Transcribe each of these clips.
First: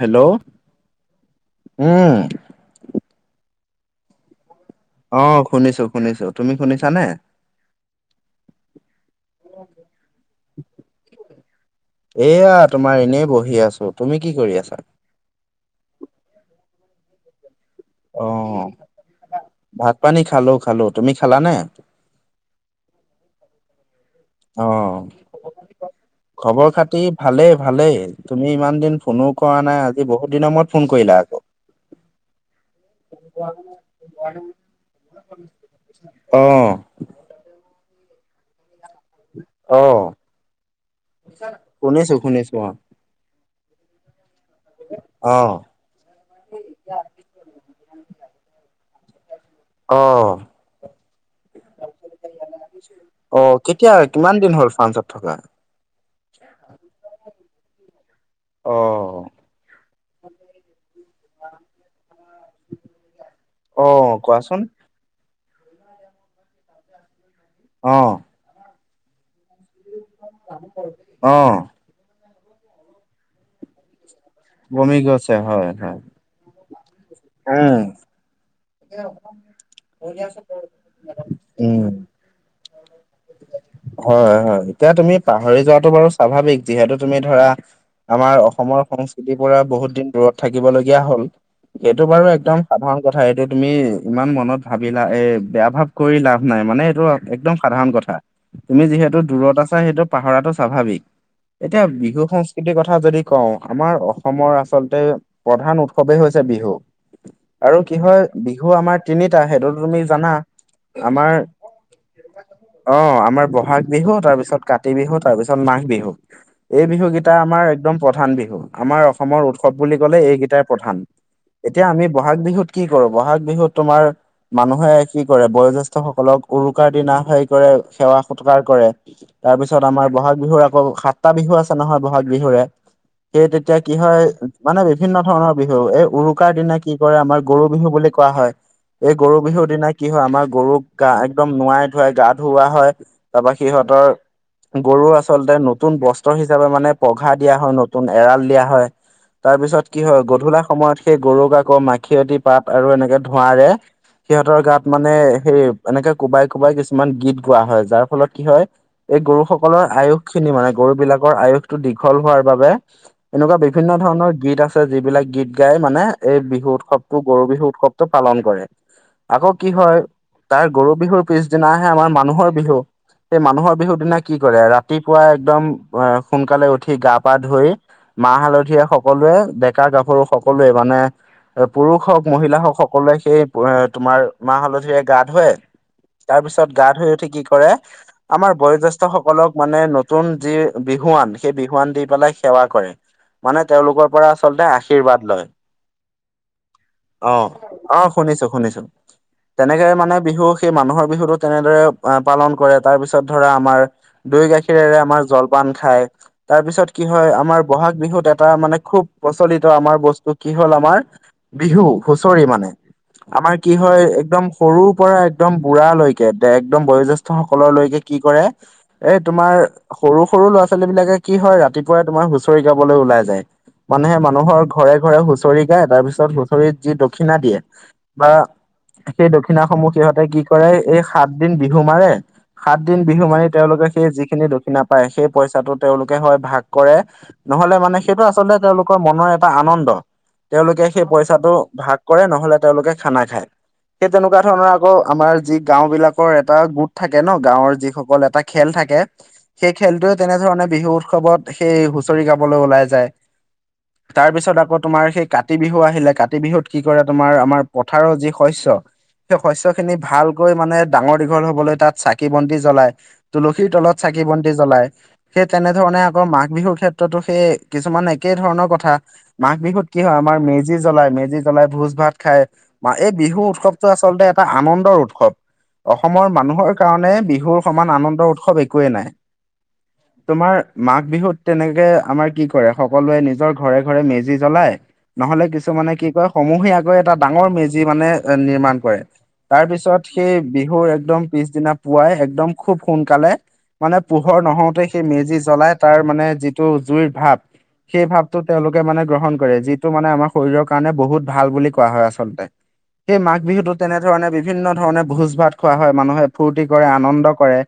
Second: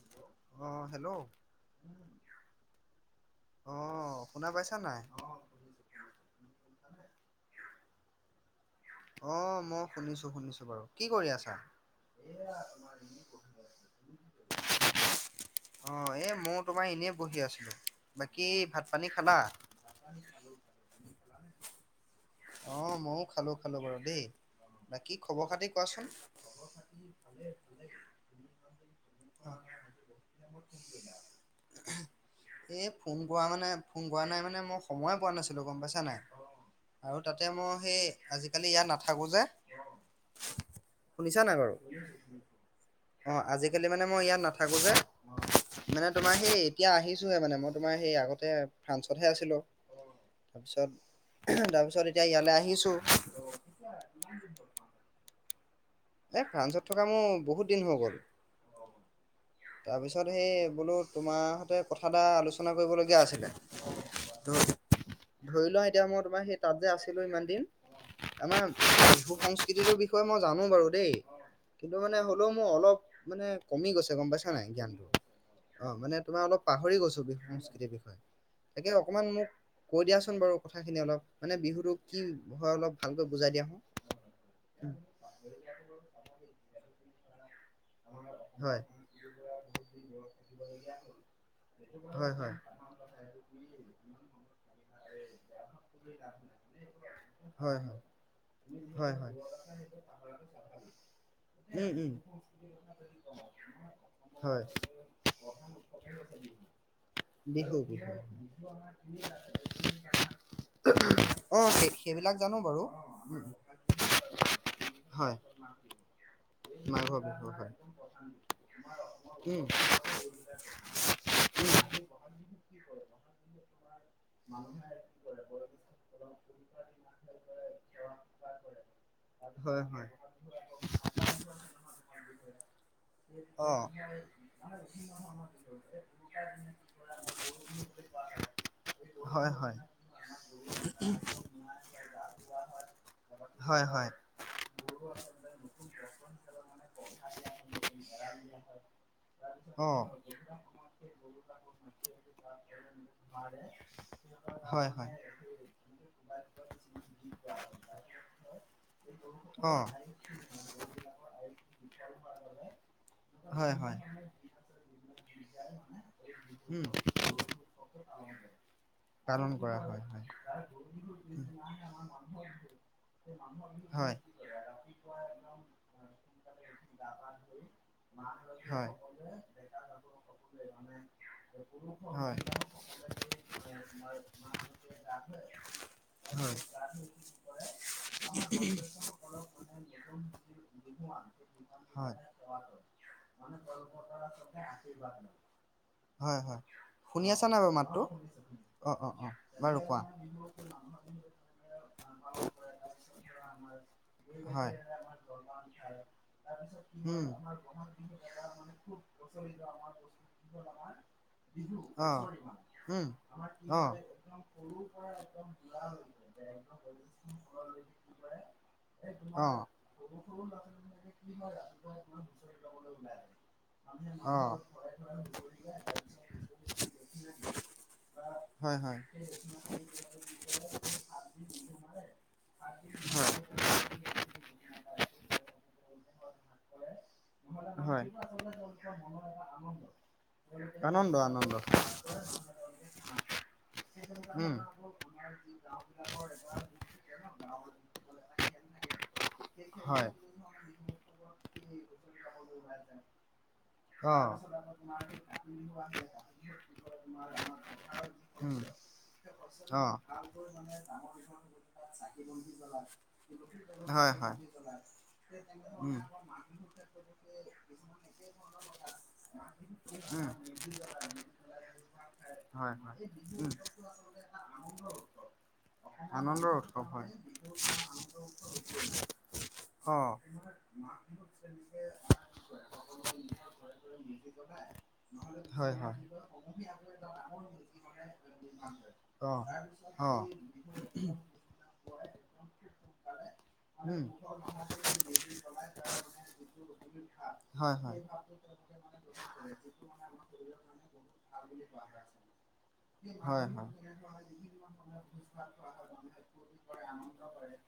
Hello, অঁ hello উম, অ শুনা পাইছা নাই? অ শুনিছো শুনিছো তুমি শুনিছানে? অহ মই শুনিছো শুনিছো বাৰু, কি কৰি আছা? এয়া তোমাৰ এনেই বহি আছো, তুমি কি কৰি আছা? অ এই মই তোমাৰ এনেই বহি আছিলো, অ বাকী ভাত পানী খালা? ভাত পানী খালো-খালো তুমি খালানে? অ মইয়ো খালো-খালো বাৰু দেই। অ, বাকী খবৰ খাতি কোৱাচোন খবৰ খাতি ভালেই ভালেই তুমি ইমান দিন ফোনও কৰা নাই আজি বহুত দিনৰ মূৰত ফোন কৰিলা আকৌ এই ফোন কৰা মানে ফোন কৰা নাই মানে মই সময়ে পোৱা নাছিলো গম পাইছা নাই অ আৰু তাতে মই সেই আজিকালি ইয়াত নাথাকো যে অ শুনিছা নাই বাৰু? শুনিছো শুনিছো অঁ আজিকালি মানে মই ইয়াত নাথাকোঁ যে, অ মানে তোমাৰ সেই এতিয়া আহিছোহে মানে মই তোমাৰ সেই আগতে ফ্ৰান্সতহে আছিলো অ অ তাৰপিছত, তাৰপিছত এতিয়া ইয়ালে আহিছো অ কেতিয়া, কিমান দিন হ'ল ফ্ৰান্সত থকা? এই ফ্ৰান্সত থকা মোৰ বহুত দিন হৈ গ'ল অ। তাৰপিছত সেই বোলো তোমাৰ সতে কথা এটা আলোচনা কৰিবলগীয়া আছিলে। অ কোৱাচো ধৰি লওঁ এতিয়া মই তোমাৰ সেই তাত যে আছিলোঁ ইমান দিন অ'। আমাৰ লোক সংস্কৃতিটোৰ বিষয়ে মই জানো বাৰু দেই অ কিন্তু মানে হ'লেও মোৰ অলপ মানে কমি গৈছে গম পাইছা নাই বমি জ্ঞানটো, গৈছে হয় অ, হয় মানে তোমাৰ অলপ পাহৰি গৈছো উম সংস্কৃতিৰ বিষয়ে তাকে অকণমান মোক কৈ দিয়াচোন বাৰু কথাখিনি অলপ মানে উম বিহুতো কি হয় অলপ ভালকৈ বুজাই দিয়া হয়-হয় হয় এতিয়া তুমি পাহৰি যোৱাটো বাৰু স্বাভাৱিক যিহেতু তুমি ধৰা আমাৰ হয় অসমৰ সংস্কৃতিৰ পৰা বহুত দিন দূৰত থাকিবলগীয়া হ'ল সেইটো বাৰু হয় হয় একদম সাধাৰণ কথা এইটো তুমি ইমান মনত ভাবিলা এ বেয়া ভাৱ কৰি লাভ নাই মানে এইটো একদম হয় হয় সাধাৰণ কথা। তুমি হয় যিহেতু দূৰত হয় আছা সেইটো পাহৰাটো স্বাভাৱিক। এতিয়া উম উম বিহু সংস্কৃতি সংস্কৃতিৰ কথা যদি কও আমাৰ অসমৰ হয় আচলতে প্ৰধান উৎসৱেই হৈছে বিহু বিহু আৰু - কি বিহু। হয় বিহু আমাৰ তিনিটা সেইটো তুমি জানা। আমাৰ অ সেই সেইবিলাক জানো বাৰু অ' আমাৰ ব'হাগ বিহু, তাৰপিছত কাতি বিহু, হয় তাৰ পিছত মাঘ বিহু। এই বিহু মাঘৰ কেইটা আমাৰ হয় একদম প্ৰধান বিহু আমাৰ অসমৰ উম উৎসৱ বুলি ক'লে এইকেইটাৰ প্ৰধান, এতিয়া আমি বহাগ বিহুত কি কৰো বহাগ বিহুত তোমাৰ মানুহে কি কৰে বয়োজ্যেষ্ঠ সকলক উৰুকাৰ দিনা হেৰি কৰে সেৱা সৎকাৰ কৰে তাৰ হয় পিছত হয় আমাৰ বহাগ বিহুৰ আকৌ সাতটা বিহু আছে নহয় বহাগ বিহুৰে সেই অ তেতিয়া কি হয় মানে বিভিন্ন ধৰণৰ বিহু এই উৰুকাৰ দিনা কি কৰে আমাৰ গৰু বিহু বুলি কোৱা হয়। এই গৰু বিহুৰ দিনা কি হয় আমাৰ গৰুক গা একদম নোৱাই ধুৱাই গা ধুওৱা হয়। তাৰপা হয় হয় সিহঁতৰ গৰু আচলতে নতুন বস্ত্ৰ হিচাপে মানে পঘা দিয়া হয় নতুন এৰাল দিয়া হয়। তাৰ অ পিছত কি হয় গধূলা সময়ত সেই গৰুক আকৌ মাখিয়তী পাত আৰু এনেকে ধোঁৱাৰে সিহঁতৰ হয় গাত মানে হয় সেই এনেকে কোবাই-কোবাই কিছুমান গীত গোৱা হয়, যাৰ ফলত কি হয় এই গৰু অ সকলৰ আয়ুস খিনি মানে গৰু বিলাকৰ আয়ুসটো দীঘল হোৱাৰ বাবে এনেকুৱা হয় বিভিন্ন হয় ধৰণৰ গীত আছে যিবিলাক গীত গাই মানে এই বিহু উম উৎসৱ গৰু বিহু উৎসৱটো পালন কৰে। আকৌ কি হয় তাৰ গৰু বিহুৰ পিছদিনাহে আমাৰ মানুহৰ বিহু সেই মানুহৰ বিহুৰ হয় দিনা কি কৰে ৰাতিপুৱাই একদম অ' সোনকালে উঠি উঠি গা পা ধুই মাহ হালধিৰে হয় সকলোৱে ডেকা-গাভৰু সকলোৱে মানে পুৰুষ হওক হয় মহিলা হওক সকলোৱে সেই তোমাৰ মাহ হালধিৰে গা ধুৱে। তাৰ হয় পিছত গা ধুই উঠি কি কৰে আমাৰ বয়োজ্যেষ্ঠ সকলক মানে নতুন যি বিহুৱান সেই বিহুৱান দি হয় পেলাই সেৱা কৰে মানে তেওঁলোকৰ পৰা আচলতে আশীৰ্বাদ লয়। হয়-হয়। অ'-অ' শুনিছোঁ-শুনিছো‍ঁ। অ অ বাৰু তেনেকে কোৱা মানে বিহু সেই মানুহৰ বিহুতটো তেনেদৰে পালন কৰে। তাৰপিছত ধৰা আমাৰ দৈ হয় গাখীৰেৰে আমাৰ জলপান খায়। তাৰপিছত কি উম হয় আমাৰ ব'হাগ বিহুত এটা মানে খুব প্ৰচলিত আমাৰ বস্তু কি হ'ল আমাৰ বিহু, অ হুচৰি মানে উম আমাৰ কি অ হয় একদম সৰু পৰা একদম বুঢ়া লৈ লৈকে একদম বয়োজ্যেষ্ঠ সকলৰলৈকে কি কৰে এই অ তোমাৰ সৰু-সৰু ল'ৰা-ছোৱালী বিলাকে কি হয় ৰাতিপুৱাই তোমাৰ হুঁচৰি গাবলৈ ওলাই যায় মানে অ মানুহৰ ঘৰে-ঘৰে হুচৰি গায় তাৰ পিছ তাত হুঁচৰিত যি দক্ষিণা দিয়ে বা হয় হয় সেই দক্ষিণাসমূহ সিহঁতে কি কৰে এই সাত দিন বিহু মাৰে সাত দিন বিহু হয় মাৰি তেওঁলোকে সেই যিখিনি দক্ষিণা পায় সেই পইচাটো তেওঁলোকে হয় ভাগ কৰে নহ'লে মানে হয় সেইটো আচলতে তেওঁলোকৰ মনৰ এটা আনন্দ, তেওঁলোকে সেই আনন্দ আনন্দ পইচাটো ভাগ কৰে নহ'লে তেওঁলোকে খানা খায়। সেই তেনেকুৱা উম ধৰণৰ আকৌ আমাৰ যি গাঁও বিলাকৰ এটা গোট থাকে ন' গাঁৱৰ যিসকল এটা খেল থাকে সেই হয় খেলটোৱে তেনেধৰণে বিহুৰ উৎসৱত সেই হুঁচৰি গাবলৈ ওলাই যায়, অ তাৰপিছত আকৌ তোমাৰ সেই কাতি বিহু আহিলে কাতি বিহুত কি কৰে তোমাৰ আমাৰ পথাৰৰ যি উম, শস্য সেই শস্য খিনি অ', ভালকৈ মানে ডাঙৰ দীঘল হবলৈ তাত চাকি বন্তি জ্বলাই। তুলসীৰ তলত হয়, চাকি হয়, বন্তি জ্বলাই সেই তে তেনে উম, ধৰণে আকৌ মাঘ বিহুৰ ক্ষেত্ৰতো সেই কিছুমান একে ধৰণৰ কথা। মাঘ বিহুত কি হয় উম, আমাৰ মেজি জ্বলাই মেজি জ্বলাই ভোজ ভাত খাই হয়, হয়, এই বিহু উম, উৎসৱটো আচলতে এটা আনন্দৰ উৎসৱ। অসমৰ আনন্দৰ মানুহৰ উৎসৱ হয়, কাৰণে বিহুৰ সমান আনন্দৰ উৎসৱ একোৱেই নাই। অ' তোমাৰ মাঘ বিহুত তেনেকে আমাৰ কি কৰে সকলোৱে নিজৰ ঘৰে-ঘৰে মেজি জ্বলায়। নহ'লে হয়, কিছুমানে হয়, কি কয় সমূহীয়াকৈ এটা ডাঙৰ মেজি মানে নিৰ্মাণ কৰে। অ', তাৰ পিছত অ', সেই বিহুৰ একদম পিছদিনা পুৱাই একদম খুব সোনকালে মানে উম, পোহৰ নহওঁতেই মেজি জ্বলাই তাৰ মানে যিটো জুইৰ ভাৱ হয়, হয়, সেই ভাৱটো তেওঁলোকে মানে গ্ৰহণ কৰে। যি টো মানে আমাৰ শৰীৰৰ কাৰণে বহুত ভাল বুলি কোৱা হয় আচলতে। সেই মাঘ হয়, হয়, বিহুতত তেনেধৰণে বিভিন্ন ধৰণে ভোজ ভাত খোৱা হয় মানুহে ফূৰ্তি কৰে আনন্দ কৰে।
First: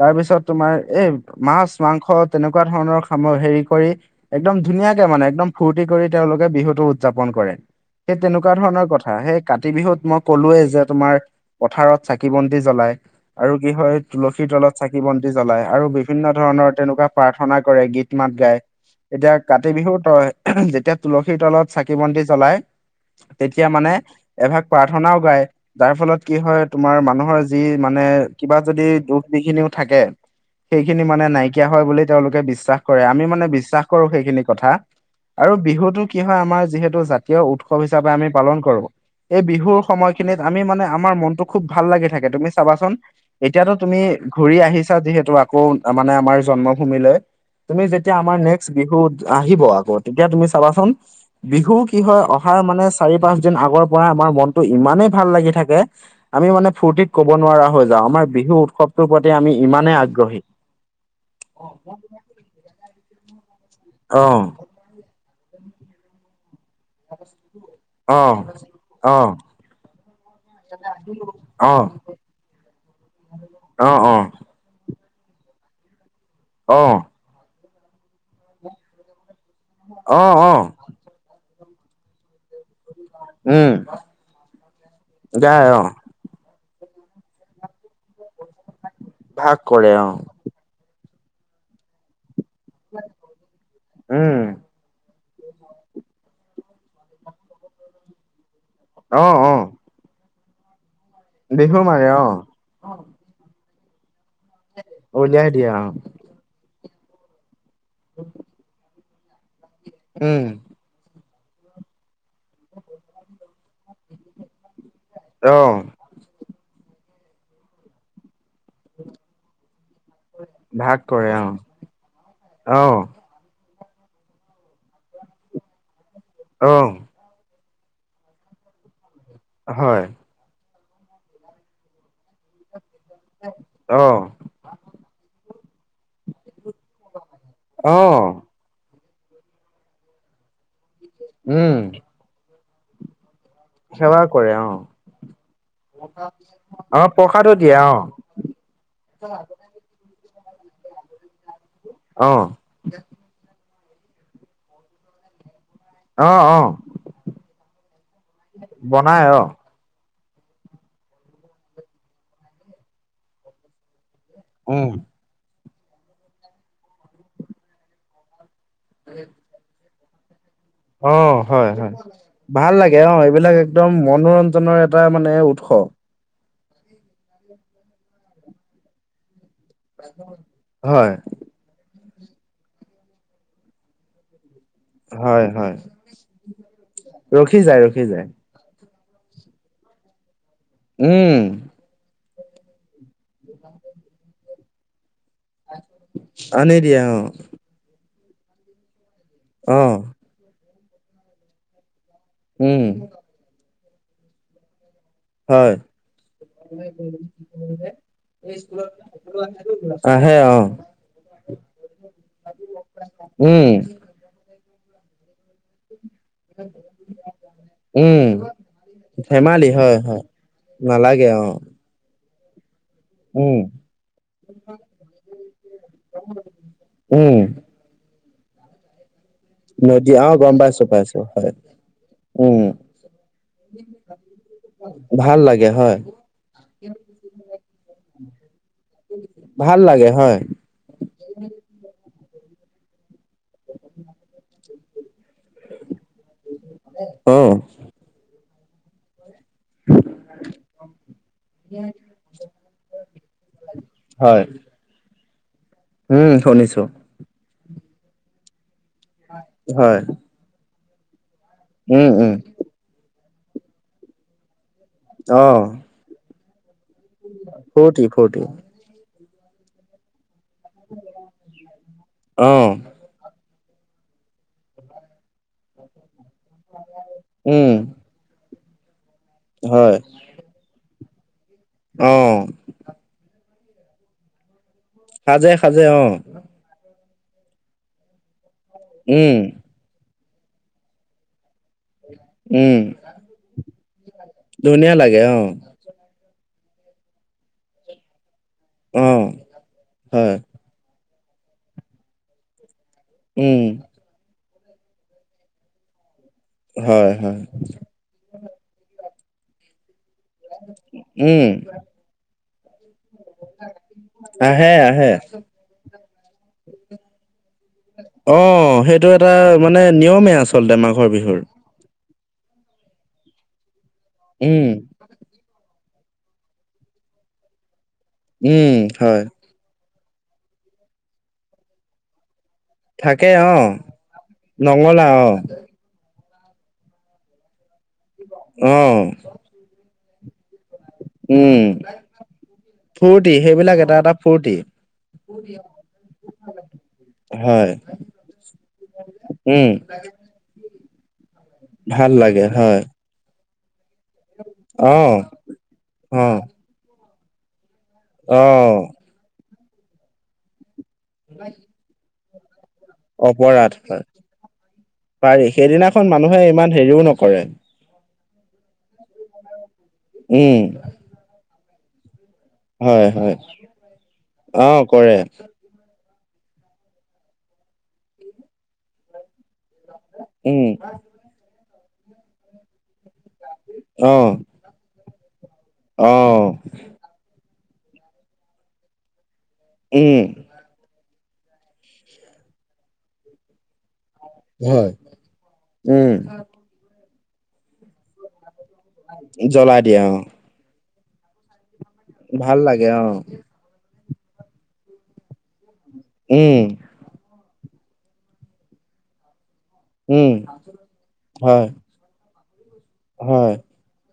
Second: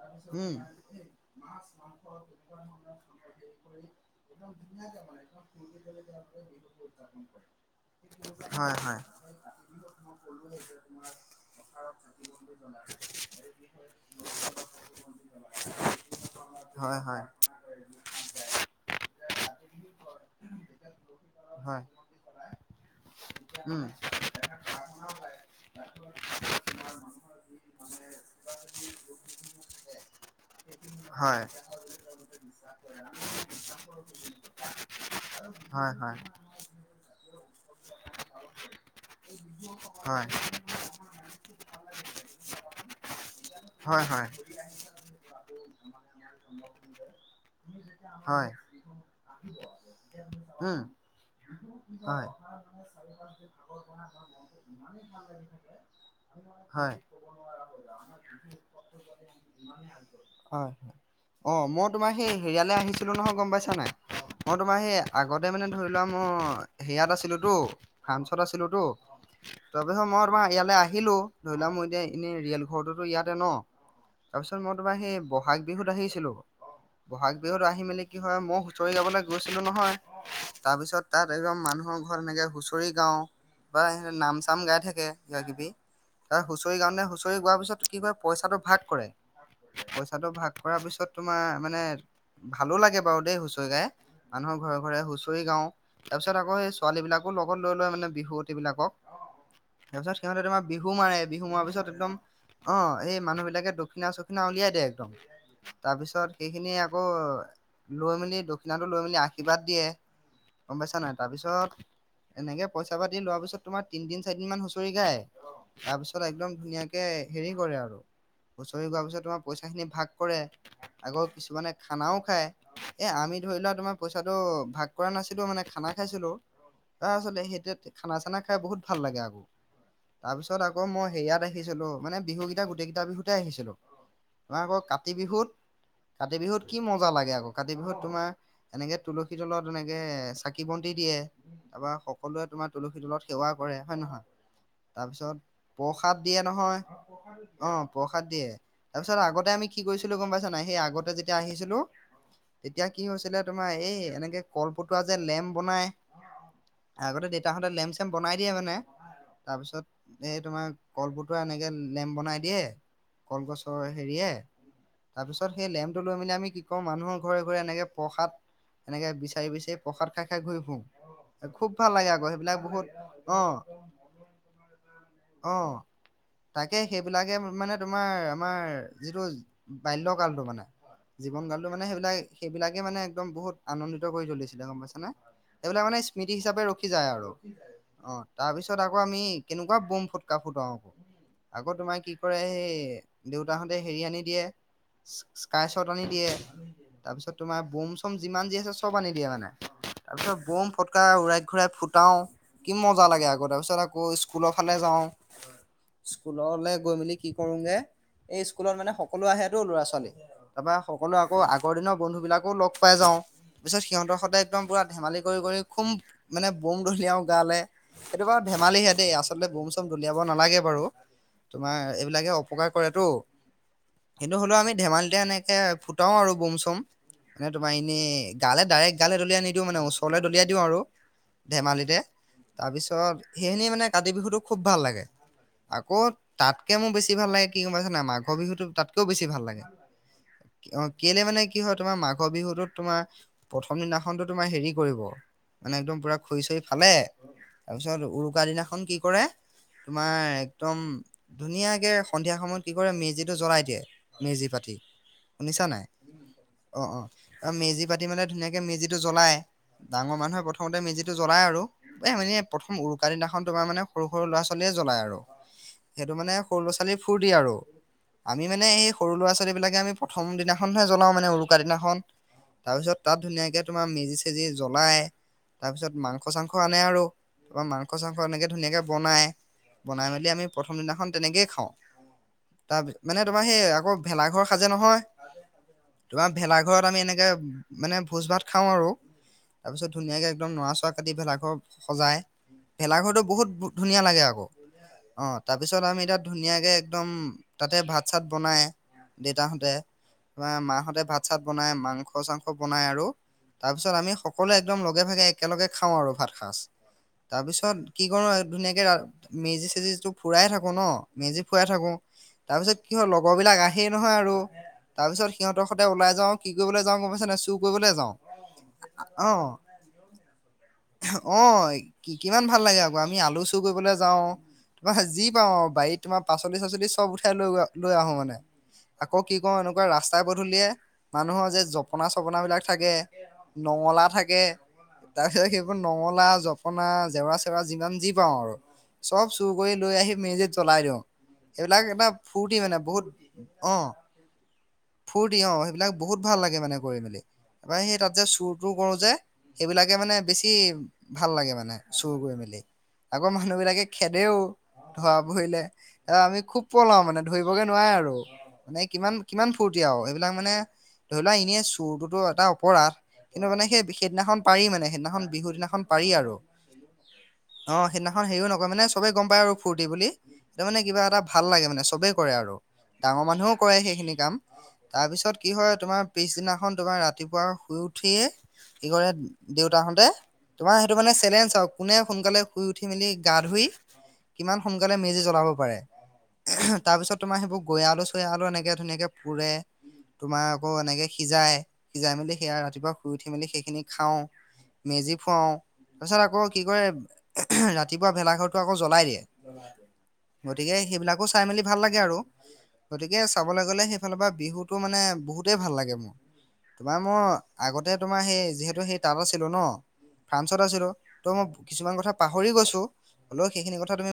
তাৰ পিছত উম, তোমাৰ এই মাছ মাংস তেনেকুৱা ধৰণৰ [unintelligible] হেৰি কৰি একদম ধুনীয়াকে মানে একদম ফূৰ্তি কৰি তেওঁলোক বিহুটো উদযাপন কৰে। সেই তেনেকুৱা হয়, ধৰণৰ হয়, কথা সেই কাতি বিহুত মই ক'লোৱেই যে তোমাৰ পথাৰত চাকি বন্তি জ্বলাই। আৰু কি হয় তুলসীৰ তলত চাকি বন্তি জ্বলাই আৰু বিভিন্ন ধৰণৰ হয়, হয়, তেনেকুৱা পাৰ্থ। হয়, প্ৰাৰ্থনা কৰে গীত মাত গায় এতিয়া কাতি বিহু তই যেতিয়া। তুলসীৰ উম, হয়, হয়, হয়, হয়, হয়, হয়, তলত হয়, চাকি বন্তি জ্বলাই তেতিয়া উম, মানে এভাগ প্ৰাৰ্থনাও গায়। যাৰ ফলত কি হয় তোমাৰ মানুহৰ যি মানে কিবা যদি দুখ বিঘিনিও থাকে। সেইখিনি মানে নাইকিয়া হয় বুলি তেওঁলোকে বিশ্বাস কৰে আমি মানে বিশ্বাস কৰো সেইখিনি কথা। আৰু বিহুত। আমাৰ যিহেতু জাতীয় উৎসৱ হিচাপে আমি পালন কৰো। এই বিহুৰ সময়খিনিত আমি মানে আমাৰ মনটো খুব ভাল লাগি থাকে তুমি চাবাচোন। এতিয়াতো তুমি ঘূৰি আহিছা, যিহেতু আকৌ মানে আমাৰ জন্মভূমিলৈ। তুমি যেতিয়া আমাৰ নেক্সট বিহু আহিব আকৌ তেতিয়া তুমি। চাবাচোন বিহু কি হয়? অহাৰ মানে চাৰি পাঁচ। আগৰ পৰা আমাৰ মনতটো ইমানেই ভাল লাগি থাকে, আমি মানে ফূৰ্তিত ক'ব নোৱাৰা হৈ যাওঁ। আমাৰ বিহু উৎসৱটোৰ প্ৰতি আমি ইমানে আগ্ৰহী। অঁ মই তোমাৰ সেই। হেৰিয়ালৈ আহিছিলোঁ নহয় গম পাইছা নাই অ', মই তোমাৰ সেই আগতে মানে ধৰি লোৱা মই। সেয়াত আছিলোতো, অ', ফ্ৰান্সত আছিলোতো। অ', তাৰপিছত মই তাৰ ইয়ালৈ আহিলো ধৰি লোৱা মই এতিয়া এনেই ৰিয়েল ঘৰটোতো ইয়াতে ন? অহ অহ। ত মই তোমাৰ সেই বহাগ বিহুত আহিছিলো। অহ। বহাগ বিহুত আহি মেলি কি হয়, মই হুঁচৰি গাবলে গৈছিলোঁ নহয়, অ', অ', তাৰপিছত। তাত একদম মানুহৰ ঘৰত এনেকে হুঁচৰি গাঁও। উম, বা স নাম চাম গাই থাকে কিবা গাই কিবি। অ', ছাৰ হুঁচৰি কাৰণে হুঁচৰি গোৱাৰ পিছত কি কৰে, পইচাটো ভাগ কৰে, ভাগ কৰে অ', পইচাটো ভাগ কৰাৰ পিছত। তোমাৰ মানে ভালো লাগে বাৰু দেই হুচৰি গাই উম। মানুহৰ ঘৰৰ। ঘৰে হুঁচৰি গাও তাৰ পিছত আকৌ সেই ছোৱালী বিলাকো লগত লৈ ল মানে বিহুৱতিবলাকক। অ', অ', তাৰ পিছত সিহঁতে তোমাৰ বিহু মাৰে বিহু মৰাৰ পিছত একদম অ এই মানুহ বিলাকে দক্ষিণা চ। দক্ষিণা উলিয়াই দিয়ে একদম, উলিয়াই দিয়ে তাৰ অ', পিছত সেইখিনি আকৌ। লৈ মেলি দক্ষিণাটো লৈ মেলি আশীৰ্বাদ দিয়ে উম, গম পাইছা নাই তাৰপিছত এনেকৈ। পইচা পাতি লোৱা পিছত তোমাৰ তিনদিন চাৰদিন মান হুচৰি গায় অ'। তাৰ পিছত। ত একদম ধুনীয়াকৈ হেৰি কৰে আৰু হুঁচৰি গোৱাৰ পিছত তোমাৰ পইচাখিনি ভাগ। কৰে ভাগ আগৰ কৰে অ', কিছুমানে খানাও খায় অ', এ আমি ধৰি লোৱা তোমাৰ। পইচাটো ভাগ কৰা নাছিলো মানে খানা খাইছিলো অ', তাৰ পাছতে সেই এতিয়া খানা চানা খাই বহুত ভাল লাগে আকৌ। হয়। তাৰ পিছত আকৌ মই সেয়াত আহিছিলো মানে বিহুকেইটা গোটেই কেইটা বিহুতে আহিছিলো। অ', তোমাৰ আকৌ কাতি বিহুত কাতি বিহুত কি মজা লাগে আকৌ কাতি বিহুত তোমাৰ। অ'। এনেকে তুলসী তলত এনেকে চাকি বন্তি দিয়ে উম, তাৰপৰা সকলোৱে তোমাৰ তুলসী তলত, সেৱা কৰে হয় সেৱা নহয়, কৰে অ', তাৰপিছত প্ৰসাদ দিয়ে নহয়, অ', প্ৰসাদো অ দিয়ে প্ৰসাদ দিয়ে। তাৰ পিছত আগতে আমি কি কৰিছিলো গম পাইছা নাই সেই আগতে যেতিয়া আহিছিলো। অ', তেতিয়া কি হৈছিলে তোমাৰ, এই এনেকৈ কলপতা যে লেম্প বনায়। অঁ অঁ। আগতে দেউতাহঁতে লেম্প চেম বনাই দিয়ে মানে বনাই অ', তাৰপিছত। এই তোমাৰ কল পটোৱা এনেকে লেম্প বনাই দিয়ে কলগছৰ হেৰিয়ে উম তাৰপিছত সেই লেম্পটো লৈ মেলি আমি কি কৰোঁ মানুহৰ ঘৰে ঘৰে এনেকে প্ৰসাদ এনেকে বিচাৰি বিচাৰি প্ৰসাদ খাই খাই ঘুৰি ফুৰো। অ খুব হয়। ভাল লাগে আকৌ সেইবিলাক ভাল বহুত লাগে। অঁ অ এইবিলাক একদম মনোৰঞ্জনৰ এটা মানে অ উৎস। তাকে সেইবিলাকে মানে তোমাৰ আমাৰ যিটো বাল্য কালটো মানে হয়। জীৱন কালটো মানে সেইবিলাক সেইবিলাকে মানে একদম বহুত আনন্দিত কৰি তুলিছিলে গম পাইছ নে হয়, হয়, সেইবিলাকে মানে স্মৃতি হিচাপে ৰখি আৰু ৰখি যায়, ৰখি অ যায়, তাৰ পিছত আকৌ আমি কেনেকুৱা বম ফটকা ফুটাও আকৌ উম। আকৌ তোমাৰ কি কৰে সেই দেউতাহঁতে হেৰি আনি দিয়ে। স্কাই শট আনি দিয়ে আনি দিয়ে অ তাৰপিছত তোমাৰ বম চম যিমান যি আছে। চব আনি দিয়ে মানে অ তাৰপিছত বম ফটকা উৰাই ঘূৰাই ফুটাও কি উম মজা লাগে আ তাৰপিছত আকৌ স্কুলৰ ফালে যাওঁ হয়। স্কুললৈ গৈ মেলি কি কৰোঁগে এই স্কুলত মানে সকলো আহেতো ল'ৰা ছোৱালী আহে অ তাৰপৰা সকলো আকৌ আগৰ দিনৰ বন্ধু বিলাকো লগ পাই যাওঁ। উম পিছত সিহঁতৰ সদায় একদম পুৰা ধেমালি কৰি কৰি খুম মানে বম দলিয়াও গালে সেইটো উম। বাৰো ধেমালিহে দেই আচলতে বম ধেমালি চম হয় দলিয়াব হয় নালাগে বাৰু তোমাৰ। অ এইবিলাকে অপকাৰ কৰেটো। উম সেইটো হ'লেও আমি ধেমালিতে এনেকে ফুটাও আৰু বম চম উম। এনে ত এনে গালে ডাইৰেক্ট গালে দলিয়াই নিদিওঁ মানে নদী ওচৰলৈ অ দলিয়াই গম দিওঁ আৰু। পাইছো পাইছো হয় ধেমালিতে উম তাৰপিছত সেইখিনি মানে কাতি বিহুটো খুব ভাল লাগে ভাল লাগে হয়। আকৌ তাতকে মোৰ বেছি ভাল লাগে কি গম পাইছ না মাঘৰ বিহুতো তাতকেও বেছি ভাল লাগে। অহ কেলে মানে কি হয় তোমাৰ মাঘৰ বিহুটোত তোমাৰ প্ৰথম দিনাখনতো তোমাৰ হেৰি কৰিব। মানে একদম পুৰা খৰি চৰি ফালে অ তাৰপিছত উৰুকা দিনাখন কি কৰে তোমাৰ একদম ধুনীয়াকে সন্ধিয়া সময়ত কি কৰে মেজিটো জ্বলাই দিয়ে হয় মেজি পাতি শুনিছা নাই। উম শুনিছোঁ। আৰু মেজি পাতি মানে ধুনীয়াকে মেজিটো জ্বলাই হয় ডাঙৰ মানুহে প্ৰথমতে মেজিটো জ্বলাই আৰু। উম এ উম। মানে প্ৰথম উৰুকা দিনাখন তোমাৰ মানে সৰু সৰু ল'ৰা ছোৱালীয়ে জ্বলায় আৰু। অহ। সেইটো মানে সৰু ল'ৰা ছোৱালী ফূৰ্তি আৰু ফূৰ্তি ফূৰ্তি আমি মানে সেই সৰু ল'ৰা ছোৱালী বিলাকে আমি প্ৰথম দিনাখনহে জ্বলাওঁ মানে উৰুকা দিনাখন অ তাৰপিছত তাত ধুনীয়াকে তোমাৰ মেজি চেজি জ্বলাই তাৰপিছত মাংস চাংস আনে আৰু তাৰ উম মাংস চাংস এনেকে ধুনীয়াকে বনায় হয় বনাই মেলি আমি প্ৰথম দিনাখন তেনেকেই খাওঁ। অহ। তাৰপি মানে তোমাৰ সেই আকৌ ভেলাঘৰ সাজে নহয়। সাজে সাজে অ। তোমাৰ ভেলাঘৰত আমি এনেকে মানে ভোজ ভাত খাওঁ আৰু উম তাৰ পিছত ধুনীয়াকে একদম নৰা চৰা কাটি পেলাই আকৌ সজাই উম ভেলাঘৰটো বহুত ধুনীয়া লাগে আকৌ। ধুনীয়া লাগে অ তাৰপিছত আমি এতিয়া। ধুনীয়াকে একদম তাতে ভাত চাত বনাই অ', দেতাহঁতে হয়, তোমাৰ মাহঁতে ভাত চাত বনাই মাংস চাংস বনাই আৰু উম, তাৰ পিছত আমি সকলোৱ একদম লগে ভাগে এক একেলগে খাওঁ আৰু ভাত সাজ হয়, হয়, তাৰ পিছত কি কৰোঁ ধুনীয়াকে মেজি চেজিটো ফুৰাই থাকোঁ ন মেজি উম, ফুৰাই থাকোঁ তাৰ পিছত কি হয় লগৰ বিলাক আহেই নহয় আৰু আহে, তাৰ আহে। পিছত সিহঁতৰ সতে ওলাই যাওঁ কি কৰিবলে যাওঁ গম পাইছ নাই চুৰ কৰিবলে যাওঁ। অ সেইটো এটা। অ মানে নিয়মে আচলতে আমাৰ অ কি কিমান ভাল লাগে আকৌ আমি আলু চ চু কৰিবলে যাওঁ উম, তোমাৰ যি পাওঁ আও বাৰীত তোমাৰ পাচলি চাচলি চব উঠাই লৈ লৈ আহোঁ মানে। নে উম, আকৌ হয়, কি কৰোঁ এনেকুৱা ৰাস্তাই পদূলিয়ে মানুহৰ যে জপ জপনা চপনাবিলাক থাকে নঙলা থাকে। নঙলা অ', তাৰপিছত সেইবোৰ নঙলা, জপনা, জেওৰা- চেউৰা যিমান যি পাওঁ আৰু অ', চব চুৰ কৰি লৈ আহি মেজিত জ্বলাই দিওঁ। উম, এইবিলাক এটা ফূৰ্তি মানে বহুত ফূৰ্তি অ সেইবিলাক এটা এটা ফূৰ্তি। ফূৰ্তি অ, সেইবিলাক বহুত ভাল লাগে মানে কৰি মেলি। হয়, তাৰপা সেই তাত যে চুৰ টোৰ কৰো যে উম, সেইবিলাক এ মানে বেছি ভাল লাগে মানে ভাল চুৰ কৰি লাগে মেলি হয়, আগৰ মানুহ বিলাকে খেদেও ধৰা অ', পৰিলে এ অ', আমি খুব পলাও মানে ধৰিবগে নোৱাৰে আৰু। অ, মানে কিমান -কিমান ফূৰ্তি আওঁ সেইবিলাক মানে ধৰি লোৱা এনে চুৰটোতো এটা ওপ পৰা কিন্তু মানে অপৰাধ সেই হয়, -সেইদিনাখন এ মানে সেইদিনাখন পাৰি বিহু দিনাখন সেইদিনাখন পাৰি আৰু। মানুহে ইমান হেৰিও নকৰে। অ, সেইদিনাখন হেৰিও নকয় মানে চবেই গম পায় আৰু ফূৰ্তি বুলি উম, তাৰ মানে কিবা এটা ভাল লাগে মানে চবেই কৰে আৰু হয়, ডাঙৰ হয়, মানুহেও কৰে সেইখিনি কাম অ', কৰে, তাৰপিছত কি হয় তোমাৰ পিছদিনাখন তোমাৰ ৰাতিপুৱা শুই উঠিয়ে [unintelligible] দেউতাহঁতে উম, তোমাৰ সেইটো মানে চেলেঞ্জ আৰু কোনে সোনকালে শুই উঠি মেলি গা ধুই অ', কিমান সোনকালে মেজি জ্বলাব পাৰে অ'। [unintelligible] তাৰপিছত তোমাৰ সেইবোৰ গৈ আলু, চৈ আলু এনেকৈ ধুনীয়াকৈ পোৰে উম। তোমাৰ আকৌ এনেকে সিজায় সিজাই মেলি সেয়া ৰাতিপুৱা শুই উঠি মেলি সেইখিনি খাও হয়। মেজি ফুৱাও উম, তাৰছত আকৌ কি কৰে ৰাতিপুৱা ভেলাঘৰটো আকৌ জ্বলাই দিয়ে। জ্বলাই দিয়ে অ', গতিকে সেইবিলাকো চাই মেলি ভাল লাগে আৰু ভাল লাগে গতিকে অ', চব কবলে গলে সেইফালৰ পৰা বিহুটো মানে বহুতেই ভাল লাগে মোৰ। উম, [unintelligible] মই আগতে তোমাৰ সেই যিহেতু সেই তাত আছিলো ন' উম, ফ্ৰান্সত আছিলো ত' হয়, কিছুমান কথা পাহৰি গৈছো হ'লেও হয়। সেইখিনি কথা তুমি